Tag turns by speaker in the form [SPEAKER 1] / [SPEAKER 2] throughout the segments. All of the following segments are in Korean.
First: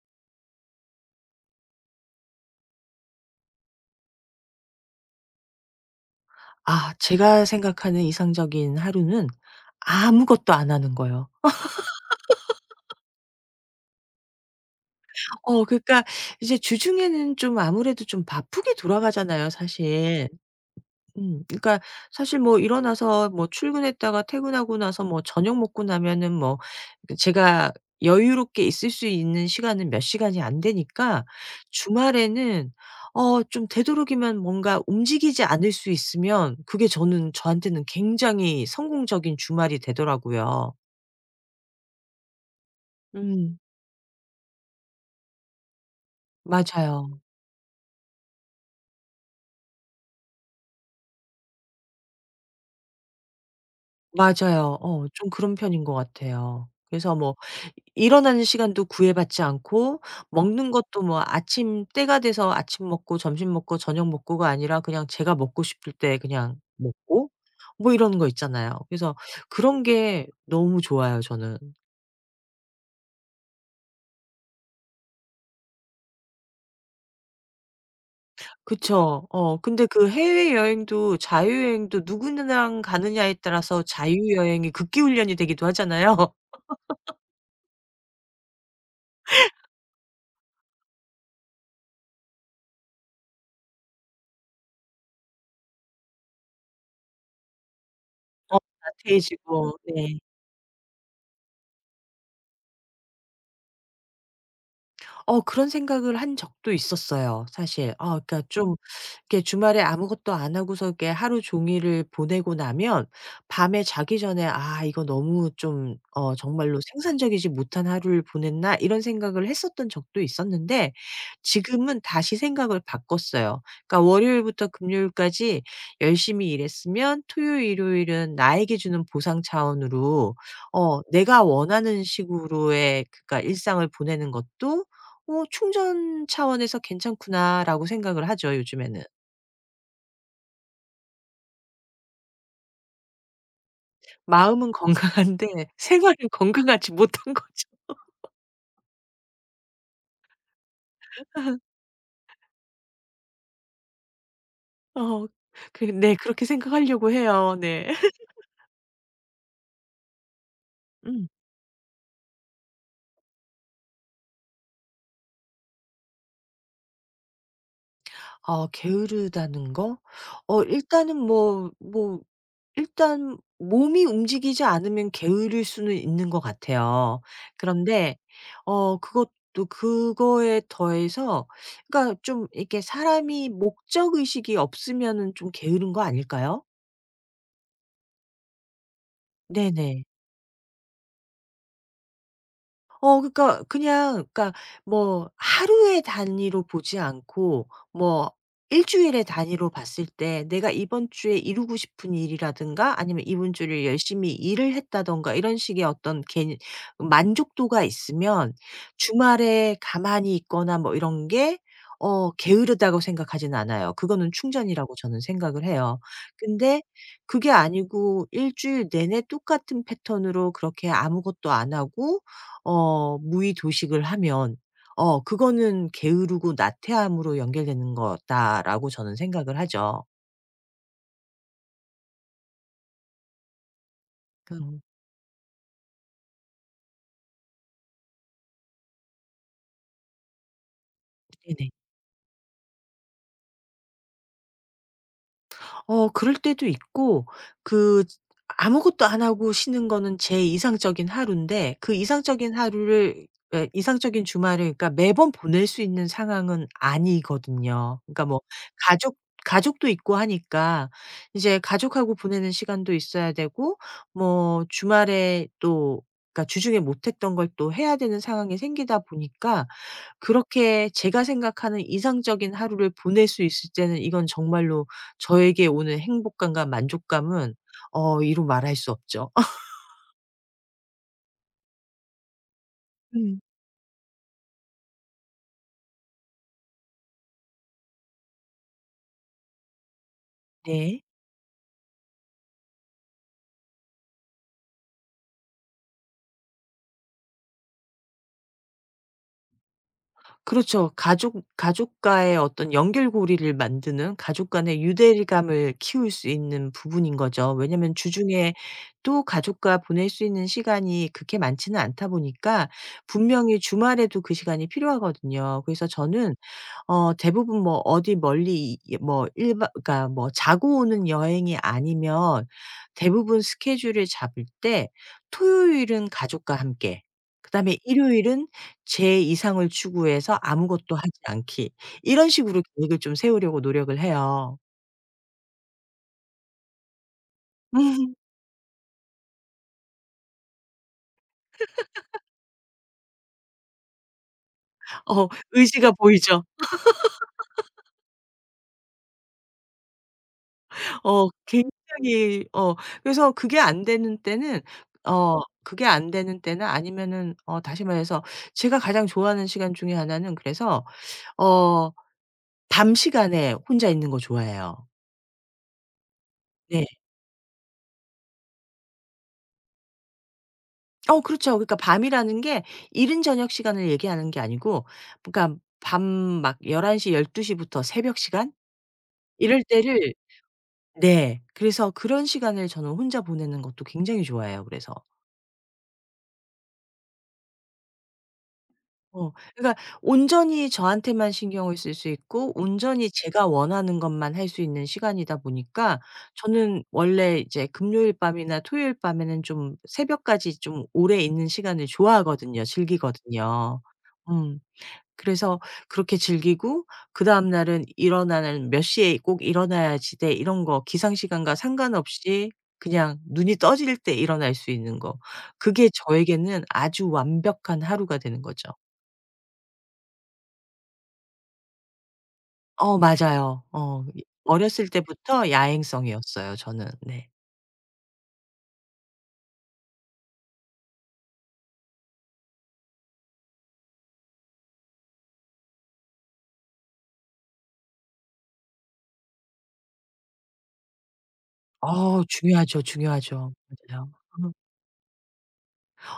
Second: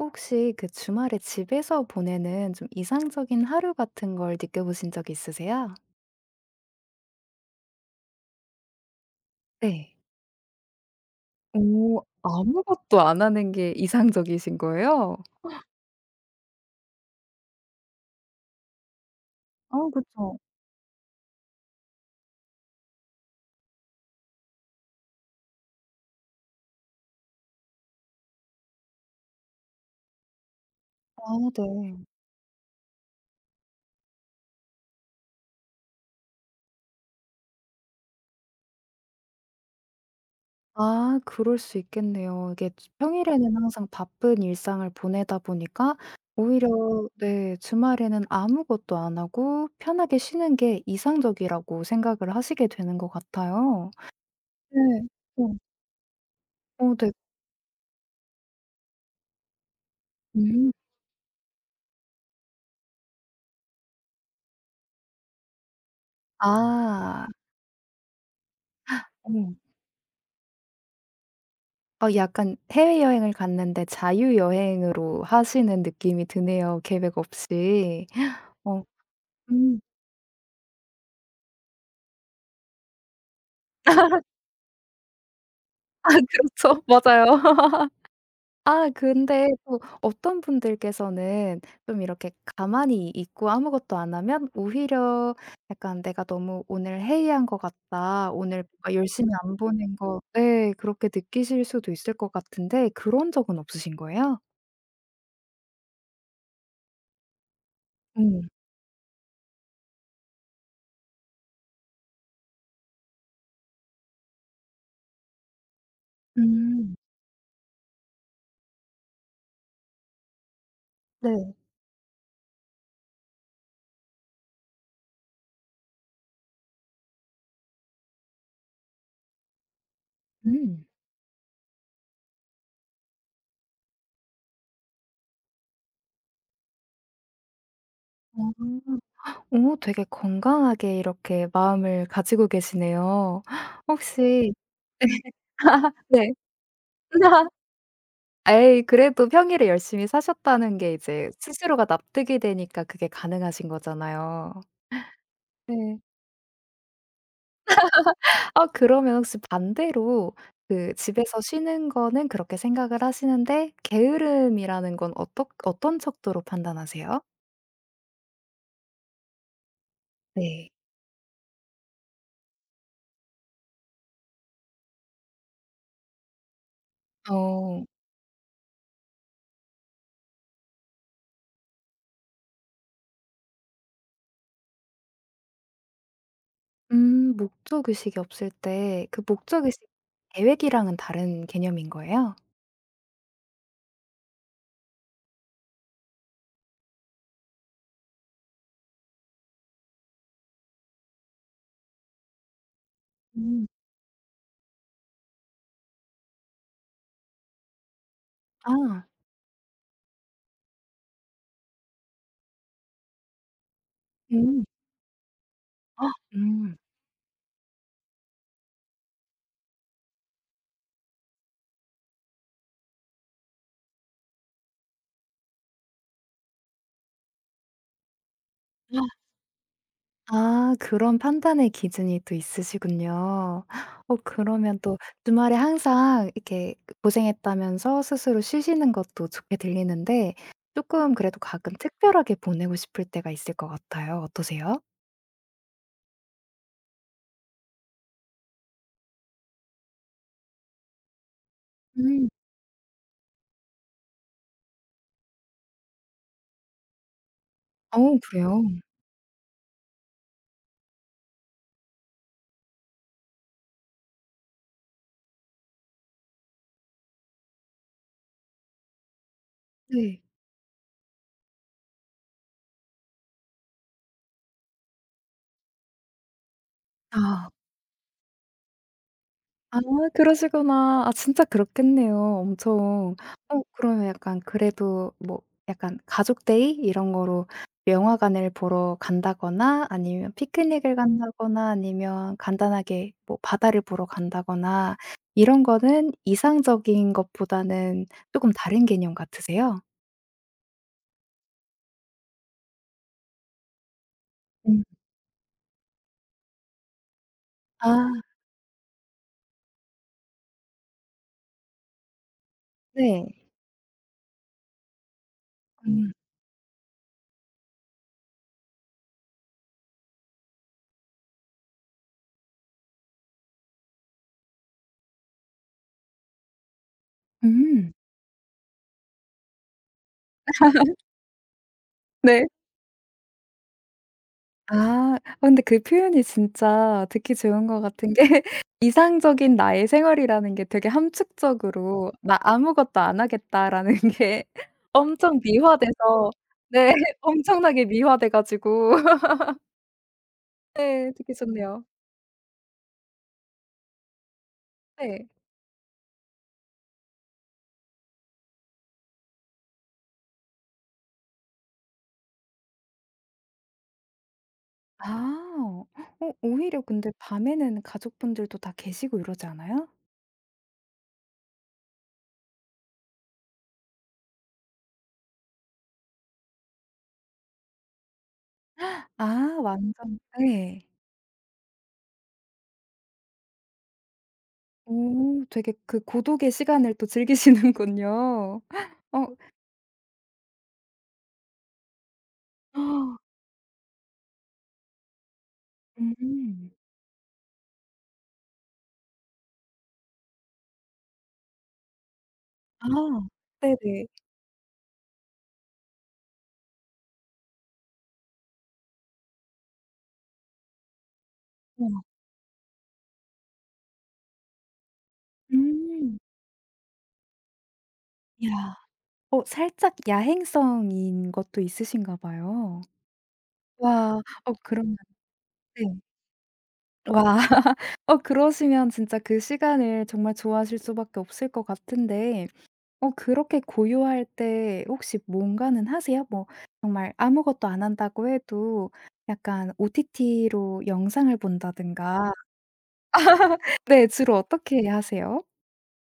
[SPEAKER 1] 혹시 그 주말에 집에서 보내는 좀 이상적인 하루 같은 걸 느껴보신 적 있으세요?
[SPEAKER 2] 아 제가 생각하는 이상적인 하루는
[SPEAKER 1] 네.
[SPEAKER 2] 아무것도 안 하는 거예요.
[SPEAKER 1] 오, 아무것도 안 하는 게 이상적이신 거예요?
[SPEAKER 2] 그러니까 이제 주중에는 좀 아무래도 좀 바쁘게 돌아가잖아요
[SPEAKER 1] 아
[SPEAKER 2] 사실.
[SPEAKER 1] 그쵸.
[SPEAKER 2] 그러니까 사실 뭐 일어나서 뭐 출근했다가 퇴근하고 나서 뭐 저녁 먹고 나면은 뭐 그 제가 여유롭게 있을 수 있는 시간은 몇 시간이 안 되니까
[SPEAKER 1] 아 네.
[SPEAKER 2] 주말에는 좀 되도록이면 뭔가 움직이지 않을 수 있으면 그게 저는 저한테는 굉장히 성공적인 주말이 되더라고요.
[SPEAKER 1] 아 그럴 수 있겠네요. 이게 주 평일에는
[SPEAKER 2] 음.
[SPEAKER 1] 항상 바쁜 일상을 보내다 보니까 오히려
[SPEAKER 2] 맞아요.
[SPEAKER 1] 네, 주말에는 아무것도 안 하고 편하게 쉬는 게 이상적이라고 생각을 하시게 되는 것 같아요. 네.
[SPEAKER 2] 맞아요. 좀
[SPEAKER 1] 어.
[SPEAKER 2] 그런 편인 것 같아요.
[SPEAKER 1] 어 네.
[SPEAKER 2] 그래서 뭐 일어나는 시간도 구애받지 않고 먹는
[SPEAKER 1] 음.
[SPEAKER 2] 것도 뭐 아침 때가 돼서 아침 먹고 점심 먹고 저녁 먹고가 아니라 그냥 제가 먹고 싶을 때 그냥
[SPEAKER 1] 아.
[SPEAKER 2] 먹고 뭐 이런 거 있잖아요. 그래서
[SPEAKER 1] 어.
[SPEAKER 2] 그런 게 너무 좋아요 저는.
[SPEAKER 1] 어 약간 해외여행을 갔는데 자유여행으로 하시는 느낌이 드네요, 계획 없이. 어
[SPEAKER 2] 그쵸.
[SPEAKER 1] 음.
[SPEAKER 2] 근데 그 해외여행도 자유여행도 누구랑 가느냐에 따라서 자유여행이 극기훈련이 되기도
[SPEAKER 1] 아
[SPEAKER 2] 하잖아요.
[SPEAKER 1] 그렇죠. 맞아요. 아 근데 또 어떤 분들께서는 좀 이렇게 가만히 있고 아무것도 안 하면 오히려 약간 '내가 너무 오늘 해이한 것 같다.
[SPEAKER 2] 어
[SPEAKER 1] 오늘 뭔가 열심히 안
[SPEAKER 2] 나태해지고.
[SPEAKER 1] 보낸
[SPEAKER 2] 네.
[SPEAKER 1] 것' 네 그렇게 느끼실 수도 있을 것 같은데 그런 적은 없으신 거예요?
[SPEAKER 2] 그런 생각을 한 적도 있었어요 사실. 아 그러니까
[SPEAKER 1] 음.
[SPEAKER 2] 좀 이렇게 주말에 아무것도 안 하고서 이렇게 하루 종일을 보내고 나면 밤에 자기 전에 '아 이거 너무 좀 정말로
[SPEAKER 1] 음.
[SPEAKER 2] 생산적이지 못한 하루를 보냈나?' 이런 생각을 했었던 적도 있었는데
[SPEAKER 1] 네.
[SPEAKER 2] 지금은 다시 생각을 바꿨어요. 그러니까 월요일부터 금요일까지 열심히 일했으면 토요일, 일요일은 나에게 주는 보상 차원으로
[SPEAKER 1] 음.
[SPEAKER 2] 내가 원하는 식으로의 그러니까 일상을 보내는 것도 뭐 '충전 차원에서 괜찮구나.'라고 생각을
[SPEAKER 1] 아.
[SPEAKER 2] 하죠 요즘에는.
[SPEAKER 1] 오 되게 건강하게 이렇게 마음을 가지고 계시네요. 혹시
[SPEAKER 2] 마음은 건강한데 생활은
[SPEAKER 1] 네.
[SPEAKER 2] 건강하지 못한 거죠.
[SPEAKER 1] 에이 그래도 평일에 열심히 사셨다는 게 이제 스스로가 납득이 되니까 그게 가능하신 거잖아요.
[SPEAKER 2] 어 그
[SPEAKER 1] 네.
[SPEAKER 2] 네 그렇게 생각하려고 해요. 네.
[SPEAKER 1] 아 그러면 혹시 반대로 그
[SPEAKER 2] 음.
[SPEAKER 1] 집에서 쉬는 거는 그렇게 생각을 하시는데 게으름이라는 건 어떠 어떤 척도로 판단하세요?
[SPEAKER 2] 아 게으르다는 거?
[SPEAKER 1] 네.
[SPEAKER 2] 일단은 뭐 일단 몸이 움직이지 않으면 게으를 수는 있는 것 같아요.
[SPEAKER 1] 어.
[SPEAKER 2] 그런데 그것도 그거에 더해서 그러니까 좀 이렇게 사람이 목적 의식이 없으면은 좀 게으른 거 아닐까요?
[SPEAKER 1] 음, 목적 의식이 없을 때 그 목적 의식
[SPEAKER 2] 네네.
[SPEAKER 1] 계획이랑은 다른 개념인 거예요?
[SPEAKER 2] 그러니까 그냥 그러니까 뭐 하루의 단위로 보지 않고 뭐 일 주일의 단위로 봤을 때 내가 이번 주에 이루고 싶은 일이라든가 아니면 이번
[SPEAKER 1] 음.
[SPEAKER 2] 주를 열심히 일을 했다든가 이런 식의 어떤 개 만족도가 있으면
[SPEAKER 1] 아.
[SPEAKER 2] 주말에 가만히 있거나 뭐 이런 게 게으르다고 생각하진 않아요. 그거는
[SPEAKER 1] 음.
[SPEAKER 2] 충전이라고 저는 생각을 해요.
[SPEAKER 1] 아 음.
[SPEAKER 2] 근데 그게 아니고 일 주일 내내 똑같은 패턴으로 그렇게 아무것도 안 하고 무의 도식을 하면 그거는 게으르고 나태함으로 연결되는 거다.'라고 저는 생각을 하죠.
[SPEAKER 1] 아 그런 판단의 기준이 또 있으시군요. 어
[SPEAKER 2] 그
[SPEAKER 1] 그러면 또 주말에 항상 이렇게 고생했다면서 스스로 쉬시는 것도 좋게 들리는데 쪼끔 그래도
[SPEAKER 2] 네네.
[SPEAKER 1] 가끔 특별하게 보내고 싶을 때가 있을 것 같아요. 어떠세요?
[SPEAKER 2] 그럴 때도 있고 그 아무것도 안 하고 쉬는 거는 제 이상적인 하루인데 그
[SPEAKER 1] 음.
[SPEAKER 2] 이상적인 하루를 에, 이상적인 주말을 그러니까 매번 보낼 수 있는 상황은 아니거든요.
[SPEAKER 1] 어
[SPEAKER 2] 그러니까 뭐
[SPEAKER 1] 그래요?
[SPEAKER 2] 가족 가족도 있고 하니까 이제 가족하고 보내는 시간도 있어야 되고 뭐 주말에 또 그러니까 주중에 못 했던 걸 또 해야 되는 상황이 생기다 보니까
[SPEAKER 1] 네.
[SPEAKER 2] 그렇게 제가 생각하는 이상적인 하루를 보낼 수 있을 때는 이건 정말로 저에게 오는 행복감과
[SPEAKER 1] 아.
[SPEAKER 2] 만족감은 이루 말할 수 없죠.
[SPEAKER 1] 아 그러시구나. 아 진짜 그렇겠네요 엄청.
[SPEAKER 2] 음.
[SPEAKER 1] 어 그러면 약간 그래도 뭐 약간 가족 데이 이런 거로 영화관을 보러 간다거나 아니면 피크닉을
[SPEAKER 2] 네.
[SPEAKER 1] 간다거나 아니면 간단하게 뭐 바다를 보러 간다거나 이런 거는 이상적인 것보다는 쪼금 다른 개념 같으세요?
[SPEAKER 2] 그렇죠. 가족과의 어떤 연결고리를 만드는 가족
[SPEAKER 1] 음.
[SPEAKER 2] 간의 유대감을 키울 수 있는 부분인 거죠. 왜냐면
[SPEAKER 1] 아
[SPEAKER 2] 주중에 또 가족과 보낼 수 있는 시간이 그렇게 많지는 않다 보니까
[SPEAKER 1] 네.
[SPEAKER 2] 분명히 주말에도 그 시간이 필요하거든요. 그래서
[SPEAKER 1] 음.
[SPEAKER 2] 저는 대부분 뭐 어디 멀리 이 뭐 일박 그러니까 뭐 자고 오는 여행이 아니면 대부분 스케줄을 잡을 때 토요일은 가족과 함께 그다음에
[SPEAKER 1] 음.
[SPEAKER 2] 일요일은 제 이상을 추구해서 아무것도 하지 않기. 이런
[SPEAKER 1] 네.
[SPEAKER 2] 식으로 계획을 좀 세우려고 노력을 해요.
[SPEAKER 1] 아. 어, 근데 그 표현이 진짜 듣기 좋은 것 같은 게 이상적인 나의 생활이라는 게 되게 함축적으로 '나 아무것도 안 하겠다.'라는 게 엄청
[SPEAKER 2] 의지가
[SPEAKER 1] 미화돼서
[SPEAKER 2] 보이죠.
[SPEAKER 1] 네. 엄청나게 미화돼 가지고 네. 듣기 좋네요.
[SPEAKER 2] 굉장히 그래서 그게 안 되는 때는
[SPEAKER 1] 네.
[SPEAKER 2] 어 그게 안 되는 때는 아니면은 다시 말해서 제가 가장 좋아하는 시간 중에 하나는 그래서 어 밤 시간에 혼자 있는 거 좋아해요.
[SPEAKER 1] 아. 어 오히려
[SPEAKER 2] 네.
[SPEAKER 1] 근데 밤에는 가족분들도 다 계시고 이러지 않아요?
[SPEAKER 2] 그렇죠. 그러니까 밤이라는 게 이른 저녁 시간을 얘기하는 게 아니고 그러니까 밤 막 1 1시열1 2 부터 새벽 시간?
[SPEAKER 1] 아
[SPEAKER 2] 이럴 때를
[SPEAKER 1] 완전 예.
[SPEAKER 2] 네. 그래서 그런 시간을 저는 혼자 보내는 것도 굉장히 좋아해요 그래서.
[SPEAKER 1] 오 되게 그 고독의 시간을 또 즐기시는군요. 어
[SPEAKER 2] 어 그러니까 온전히 저한테만 신경을 쓸 수 있고 온전히 제가 원하는 것만 할 수 있는 시간이다 보니까
[SPEAKER 1] 음.
[SPEAKER 2] 저는 원래 이제 금요일 밤이나 토요일 밤에는 좀 새벽까지 좀 오래 있는 시간을 좋아하거든요.
[SPEAKER 1] 아.
[SPEAKER 2] 즐기거든요.
[SPEAKER 1] 네네.
[SPEAKER 2] 음. 그래서 그렇게 즐기고 그다음 날은 일어나는 몇 시에 꼭 일어나야지 돼 이런 거 기상 시간과
[SPEAKER 1] 우와.
[SPEAKER 2] 상관없이 그냥 눈이 떠질 때 일어날 수 있는 거. 그게
[SPEAKER 1] 음.
[SPEAKER 2] 저에게는 아주 완벽한 하루가 되는 거죠.
[SPEAKER 1] 야. 어 살짝 야행성인 것도 있으신가 봐요.
[SPEAKER 2] 맞아요. 어.
[SPEAKER 1] 와.
[SPEAKER 2] 이
[SPEAKER 1] 어
[SPEAKER 2] 어렸을
[SPEAKER 1] 그러면
[SPEAKER 2] 때부터
[SPEAKER 1] 네.
[SPEAKER 2] 야행성이었어요 저는. 네.
[SPEAKER 1] 와. 어 그러시면 진짜 그 시간을 정말 좋아하실 수밖에 없을 것 같은데 어 그렇게 고요할 때 혹시 뭔가는 하세요? 뭐 정말 아무것도 안 한다고 해도 약간 OTT로 영상을 본다든가
[SPEAKER 2] 중요하죠, 중요하죠.
[SPEAKER 1] 네,
[SPEAKER 2] 맞아요.
[SPEAKER 1] 주로 어떻게 하세요?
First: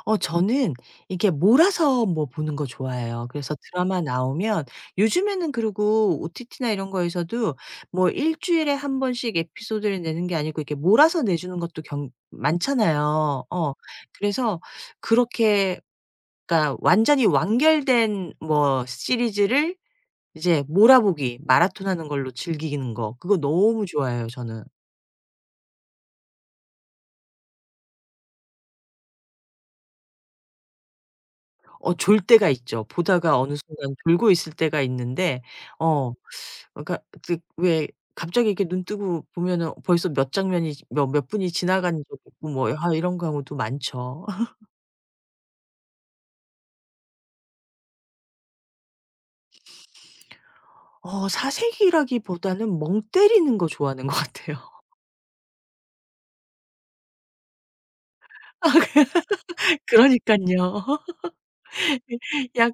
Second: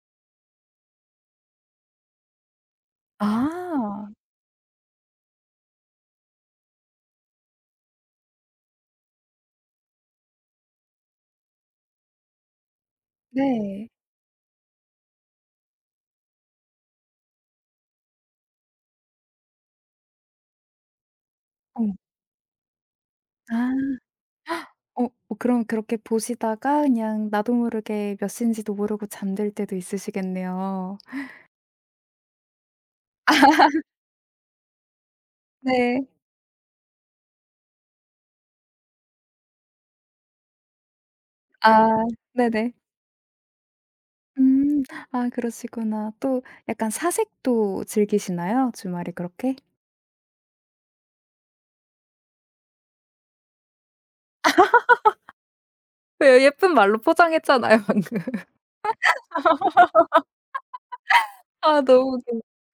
[SPEAKER 2] 저는 이게 몰아서 뭐 보는 거 좋아해요. 그래서 드라마
[SPEAKER 1] 아.
[SPEAKER 2] 나오면 요즘에는 그리고 OTT나 이런 거에서도 뭐 일 주일에 한 번씩 에피소드를 내는 게 아니고 이렇게 몰아서 내주는 것도 경 많잖아요.
[SPEAKER 1] 네.
[SPEAKER 2] 그래서 그렇게 그러니까 완전히 완결된 뭐 시리즈를 이제 몰아보기
[SPEAKER 1] 어.
[SPEAKER 2] 마라톤하는 걸로 즐기는 거 그거 너무
[SPEAKER 1] 아.
[SPEAKER 2] 좋아해요 저는.
[SPEAKER 1] 어 어, 그럼 그렇게 보시다가 그냥 나도 모르게 몇 시인지도 모르고 잠들 때도 있으시겠네요.
[SPEAKER 2] 졸 때가 있죠. 보다가 어느 순간 졸고 있을 때가 있는데
[SPEAKER 1] 네.
[SPEAKER 2] 어 그러니까 그 왜 갑자기 이렇게 눈 뜨고 보면은 벌써 몇 장면이 몇 분이 지나간
[SPEAKER 1] 아.
[SPEAKER 2] 적 있고 뭐
[SPEAKER 1] 네네.
[SPEAKER 2] 아 이런 경우도 많죠.
[SPEAKER 1] 음. 아 그러시구나. 또 약간 사색도 즐기시나요? 주말에 그렇게?
[SPEAKER 2] 사색이라기보다는 멍 때리는 거 좋아하는 것 같아요.
[SPEAKER 1] 예, 예쁜 말로 포장했잖아요, 방금.
[SPEAKER 2] 그러니깐요.
[SPEAKER 1] 아 너무 웃겨.
[SPEAKER 2] 약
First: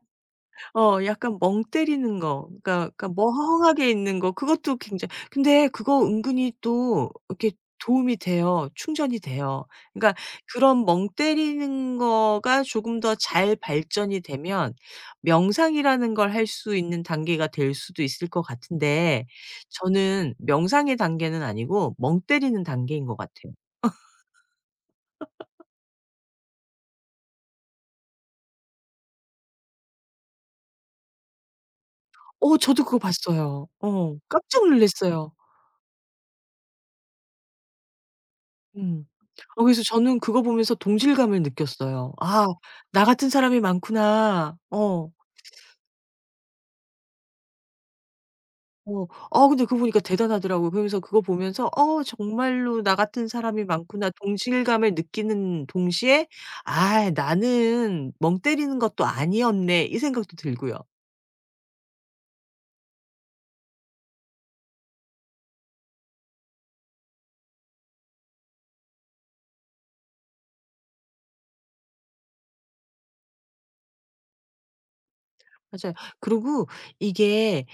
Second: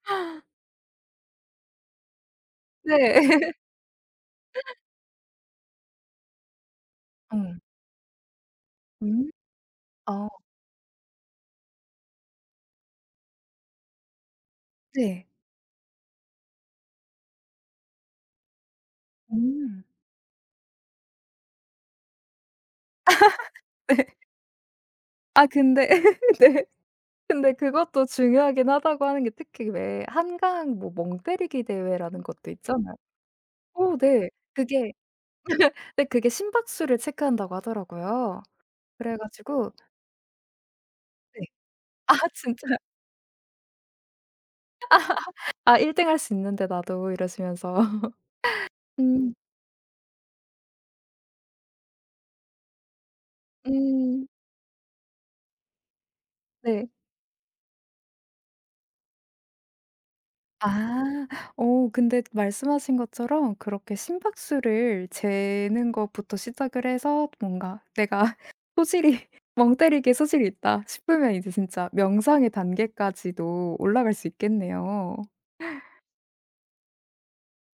[SPEAKER 2] 어 약간 멍 때리는 거 그러니까 그러니까
[SPEAKER 1] 네.
[SPEAKER 2] 멍하게 있는 거 그것도 굉장히 근데 그거 은근히 또 이렇게
[SPEAKER 1] 음.
[SPEAKER 2] 도움이 돼요. 충전이
[SPEAKER 1] 음.
[SPEAKER 2] 돼요. 그러니까
[SPEAKER 1] 아
[SPEAKER 2] 그런 멍 때리는 거가 조금 더 잘 발전이 되면
[SPEAKER 1] 네.
[SPEAKER 2] 명상이라는 걸 할 수 있는 단계가 될 수도 있을 것 같은데
[SPEAKER 1] 음.
[SPEAKER 2] 저는 명상의 단계는 아니고 멍 때리는 단계인 것 같아요.
[SPEAKER 1] 네. 아 근데 네. 근데 그것도 중요하긴 하다고 하는 게 특히 왜 한강 뭐 멍 때리기 대회라는 것도
[SPEAKER 2] 저도
[SPEAKER 1] 있잖아요.
[SPEAKER 2] 그거 봤어요.
[SPEAKER 1] 어 네.
[SPEAKER 2] 깜짝
[SPEAKER 1] 그게
[SPEAKER 2] 놀랐어요.
[SPEAKER 1] 네 그게 심박수를 체크한다고 하더라고요.
[SPEAKER 2] 음.
[SPEAKER 1] 그래 가지고
[SPEAKER 2] 그래서 저는 그거 보면서 동질감을
[SPEAKER 1] 네. 아
[SPEAKER 2] 느꼈어요. '아
[SPEAKER 1] 진짜.
[SPEAKER 2] 나 같은 사람이 많구나.' 어.
[SPEAKER 1] '아 1 등 할 수 있는데 나도.' 이러시면서.
[SPEAKER 2] 어.
[SPEAKER 1] 음.
[SPEAKER 2] 근데 그거 보니까 대단하더라고요. 그러면서 그거 보면서 '어 정말로 나 같은 사람이 많구나.'
[SPEAKER 1] 음.
[SPEAKER 2] 동질감을 느끼는 동시에
[SPEAKER 1] 네.
[SPEAKER 2] '아 나는 멍 때리는 것도 아니었네.' 이 생각도 들고요.
[SPEAKER 1] 아. 어 근데 말씀하신 것처럼 그렇게 심박수를 재는 것부터 시작을 해서 뭔가 '내가 소질이 멍 때리기에 소질이 있다.' 싶으면 이제 진짜 명상의 단계까지도 올라갈 수 있겠네요.
[SPEAKER 2] 맞아요. 그리고 이게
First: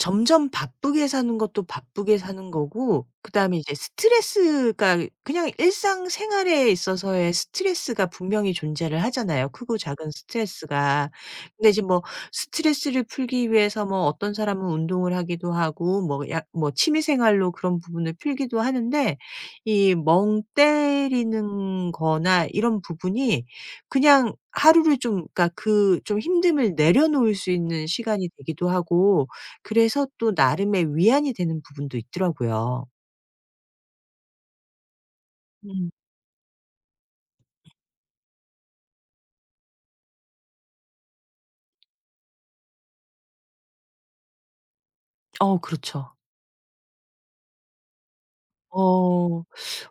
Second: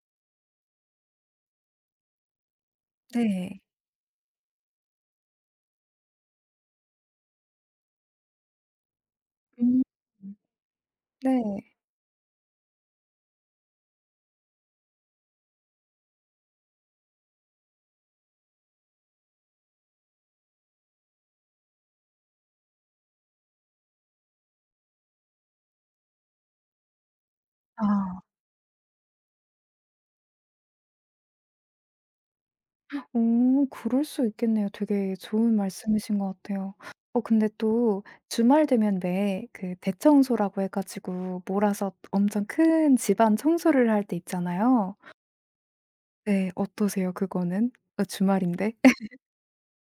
[SPEAKER 2] 점점 바쁘게 사는 것도 바쁘게 사는 거고 그다음에
[SPEAKER 1] 네.
[SPEAKER 2] 이제 스트레스가 그냥 일상 생활에 있어서의 스트레스가 분명히 존재를 하잖아요, 크고
[SPEAKER 1] 음.
[SPEAKER 2] 작은 스트레스가.
[SPEAKER 1] 네.
[SPEAKER 2] 근데 이제 뭐 스트레스를 풀기 위해서 뭐 어떤 사람은 운동을 하기도 하고 뭐 야, 뭐 취미 생활로 그런 부분을 풀기도 하는데 이 멍 때리는 거나 이런 부분이 그냥 하루를 좀 그러니까 그 좀 힘듦을 내려놓을 수 있는
[SPEAKER 1] 아.
[SPEAKER 2] 시간이 되기도 하고 그래서 또 나름의 위안이 되는 부분도 있더라고요.
[SPEAKER 1] 오 그럴 수 있겠네요. 되게 좋은
[SPEAKER 2] 음.
[SPEAKER 1] 말씀이신 것 같아요. 어 근데 또 주말 되면 왜 그 대청소라고 해 가지고 몰아서 엄청 큰 집안 청소를 할 때 있잖아요.
[SPEAKER 2] 그렇죠.
[SPEAKER 1] 네. 어떠세요 그거는? 어 주말인데?
[SPEAKER 2] 어.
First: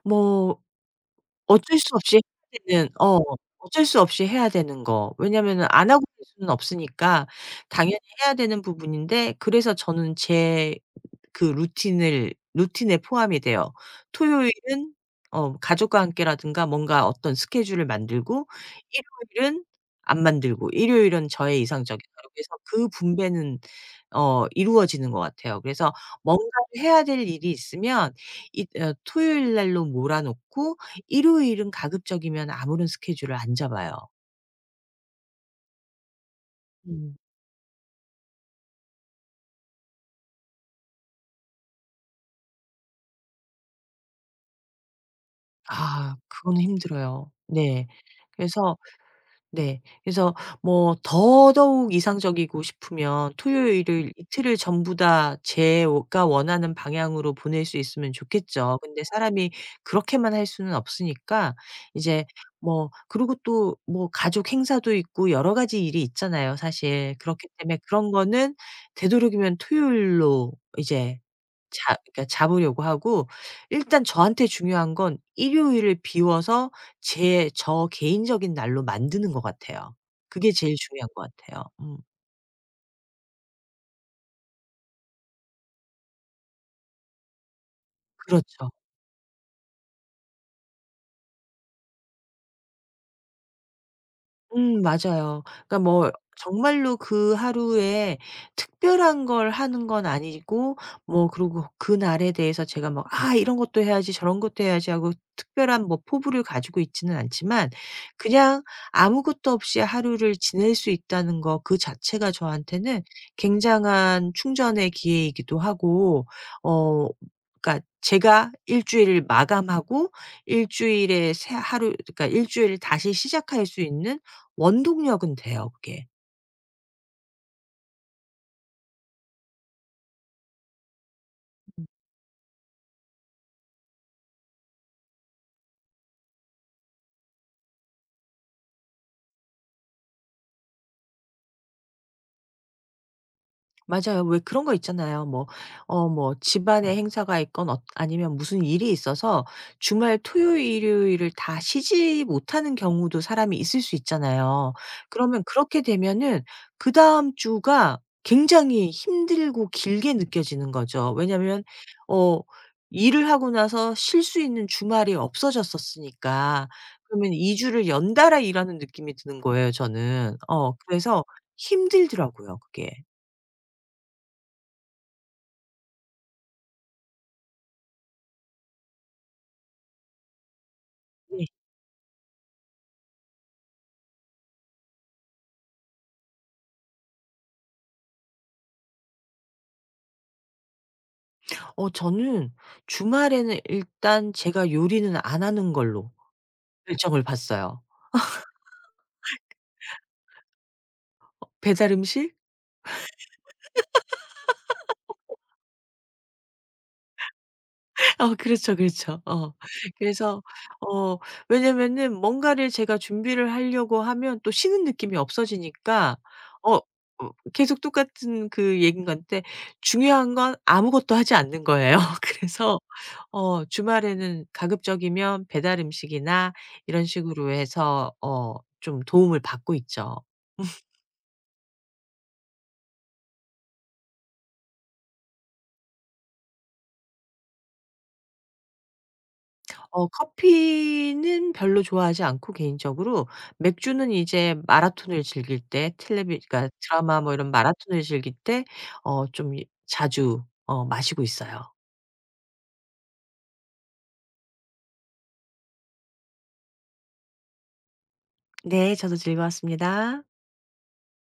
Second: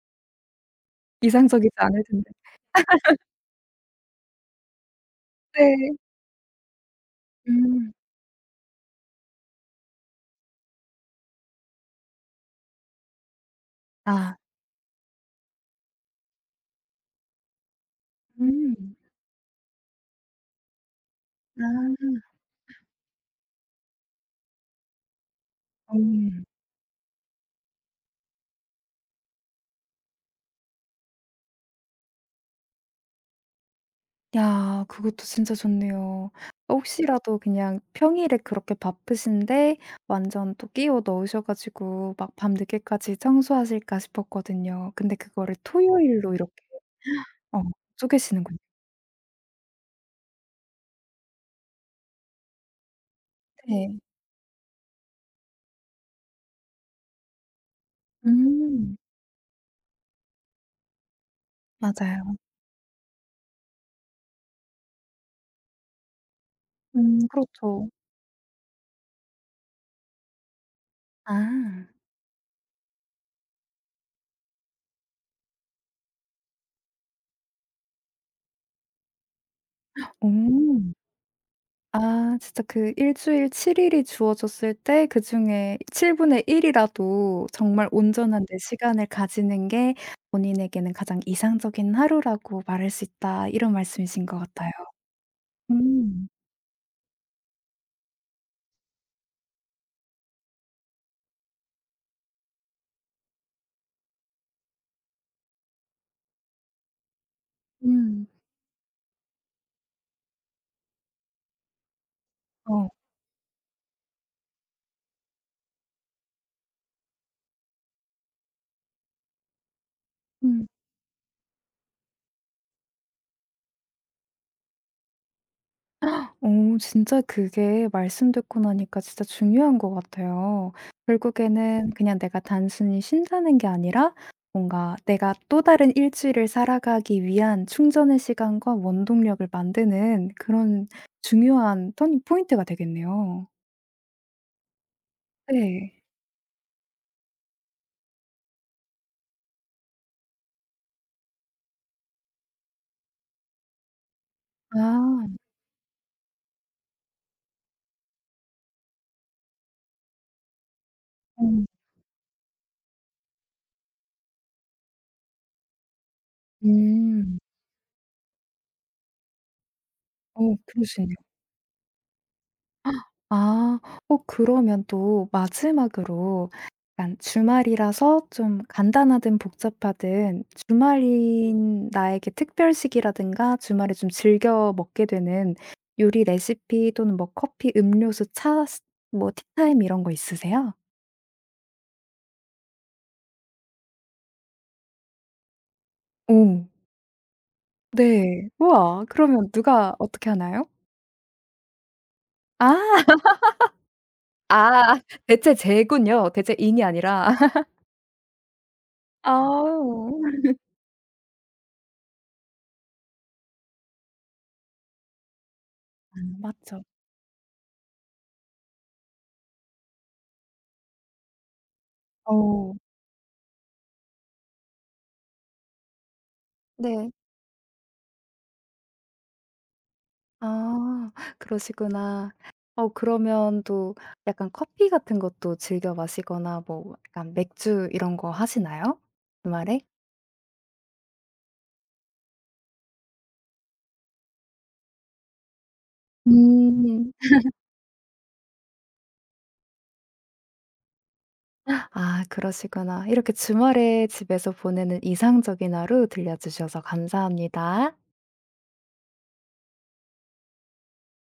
[SPEAKER 2] 뭐
[SPEAKER 1] 이상적이지
[SPEAKER 2] 어쩔 수
[SPEAKER 1] 않을
[SPEAKER 2] 없이
[SPEAKER 1] 텐데.
[SPEAKER 2] 해야 되는 어쩔 수 없이 해야 되는 거. 왜냐면은 안
[SPEAKER 1] 네.
[SPEAKER 2] 하고 갈 수는 없으니까
[SPEAKER 1] 음.
[SPEAKER 2] 당연히 해야 되는 부분인데 그래서 저는 제 그 루틴을 루틴에 포함이 돼요.
[SPEAKER 1] 아.
[SPEAKER 2] 토요일은 가족과 함께라든가 뭔가 어떤 스케줄을 만들고
[SPEAKER 1] 음.
[SPEAKER 2] 일요일은 안 만들고 일요일은 저의 이상적인 하루
[SPEAKER 1] 아.
[SPEAKER 2] 그래서 그 분배는 이루어지는 것 같아요. 그래서
[SPEAKER 1] 음.
[SPEAKER 2] 뭔가를 해야 될 일이 있으면 이 어 토요일 날로 몰아 놓고 일요일은 가급적이면 아무런 스케줄을 안 잡아요.
[SPEAKER 1] 야 그것도 진짜 좋네요.
[SPEAKER 2] 음.
[SPEAKER 1] 혹시라도 그냥 평일에 그렇게 바쁘신데 완전 또 끼워 넣으셔 가지고 막 밤늦게까지 청소하실까 싶었거든요. 근데 그거를
[SPEAKER 2] 아
[SPEAKER 1] 토요일로 이렇게
[SPEAKER 2] 그건 힘들어요.
[SPEAKER 1] 어
[SPEAKER 2] 네.
[SPEAKER 1] 쪼개시는군요.
[SPEAKER 2] 그래서 네. 그래서 뭐 더더욱 이상적이고 싶으면
[SPEAKER 1] 네.
[SPEAKER 2] 토요일을 이틀을 전부 다 제가 원하는 방향으로 보낼 수 있으면 좋겠죠.
[SPEAKER 1] 음
[SPEAKER 2] 근데 사람이 그렇게만 할 수는 없으니까 이제
[SPEAKER 1] 맞아요.
[SPEAKER 2] 뭐 그리고 또 뭐 가족 행사도 있고 여러 가지 일이 있잖아요, 사실. 그렇기 때문에
[SPEAKER 1] 그렇죠.
[SPEAKER 2] 그런 거는 되도록이면 토요일로 이제
[SPEAKER 1] 아.
[SPEAKER 2] 잡 그러니까 잡으려고 하고 일단 저한테 중요한 건 일요일을 비워서 제 저 개인적인 날로 만드는 것 같아요. 그게 제일
[SPEAKER 1] 오.
[SPEAKER 2] 중요한 것 같아요. 음.
[SPEAKER 1] 아 진짜 그 일 주일 7 일이 주어졌을 때 그중에 7 분의 1 이라도 정말 온전한 내
[SPEAKER 2] 그렇죠.
[SPEAKER 1] 시간을 가지는 게 본인에게는 가장 이상적인 하루라고 말할 수 있다." 이런 말씀이신 것 같아요.
[SPEAKER 2] 맞아요. 그러니까 뭐
[SPEAKER 1] 음.
[SPEAKER 2] 정말로 그 하루에 특별한 걸 하는 건 아니고 뭐 그리고 그날에 대해서 제가 막 '아 이런 것도 해야지. 저런 것도 해야지.' 하고 특별한 뭐 포부를 가지고 있지는 않지만
[SPEAKER 1] 음.
[SPEAKER 2] 그냥 아무것도 없이 하루를 지낼 수 있다는 거 그 자체가
[SPEAKER 1] 어.
[SPEAKER 2] 저한테는 굉장한 충전의 기회이기도 하고 어 그러니까 제가 일 주일을 마감하고
[SPEAKER 1] 음.
[SPEAKER 2] 일 주일에 새 하루 그러니까 일 주일을 다시 시작할 수 있는 원동력은 돼요 그게.
[SPEAKER 1] 어 진짜 그게 말씀 듣고 나니까 진짜 중요한 것 같아요. 결국에는 그냥 내가 단순히 쉰다는 게 아니라 뭔가 내가 또 다른 일주일을 살아가기 위한 충전의 시간과 원동력을 만드는 그런 중요한 터닝 포인트가 되겠네요.
[SPEAKER 2] 맞아요. 왜 그런 거 있잖아요. 뭐
[SPEAKER 1] 네.
[SPEAKER 2] 뭐 집안의 행사가 있건 아니면 무슨 일이 있어서 주말 토요일 일요일을 다 쉬지 못하는 경우도 사람이 있을 수 있잖아요.
[SPEAKER 1] 아.
[SPEAKER 2] 그러면 그렇게 되면은 그다음 주가 굉장히 힘들고 길게 느껴지는 거죠.
[SPEAKER 1] 어
[SPEAKER 2] 왜냐면 어 일을 하고 나서 쉴 수 있는 주말이 없어졌었으니까. 그러면
[SPEAKER 1] 음.
[SPEAKER 2] 이 주를 연달아 일하는 느낌이 드는 거예요 저는.
[SPEAKER 1] 어 그러시네.
[SPEAKER 2] 그래서 힘들더라고요 그게.
[SPEAKER 1] 아. 어 그러면 또 마지막으로 약간 주말이라서 좀 간단하든 복잡하든
[SPEAKER 2] 네.
[SPEAKER 1] 주말인 나에게 특별식이라든가 주말에 좀 즐겨 먹게 되는 요리 레시피 또는 뭐 커피, 음료수, 차 뭐 티타임 이런 거 있으세요?
[SPEAKER 2] 저는 주말에는 일단 제가 요리는 안 하는 걸로
[SPEAKER 1] 오.
[SPEAKER 2] 결정을 봤어요.
[SPEAKER 1] 네. 우와. 그러면 누가 어떻게 하나요?
[SPEAKER 2] 배달 음식?
[SPEAKER 1] 아. 아. 대체 제군요. 대체 인이 아니라.
[SPEAKER 2] 그렇죠, 그렇죠. 어.
[SPEAKER 1] 아우.
[SPEAKER 2] 그래서 어 왜냐면은 뭔가를 제가 준비를 하려고 하면 또 쉬는 느낌이
[SPEAKER 1] 아
[SPEAKER 2] 없어지니까 어
[SPEAKER 1] 맞죠.
[SPEAKER 2] 계속 똑같은 그 얘기인 건데 중요한 건 아무것도 하지 않는 거예요.
[SPEAKER 1] 어.
[SPEAKER 2] 그래서 주말에는 가급적이면 배달 음식이나 이런
[SPEAKER 1] 네.
[SPEAKER 2] 식으로 해서 좀 도움을 받고 있죠.
[SPEAKER 1] 아 그러시구나. 어 그러면 또 약간 커피 같은 것도 즐겨 마시거나 뭐 약간 맥주 이런 거 하시나요? 주말에?
[SPEAKER 2] 커피는 별로 좋아하지 않고 개인적으로 맥주는 이제 마라톤을 즐길 때 텔레비 그러니까
[SPEAKER 1] 음.
[SPEAKER 2] 드라마 뭐 이런 마라톤을 즐길 때 좀 이 자주 마시고 있어요.
[SPEAKER 1] 아 그러시구나. 이렇게 주말에 집에서 보내는 이상적인 하루 들려 주셔서 감사합니다.
[SPEAKER 2] 네. 저도 즐거웠습니다.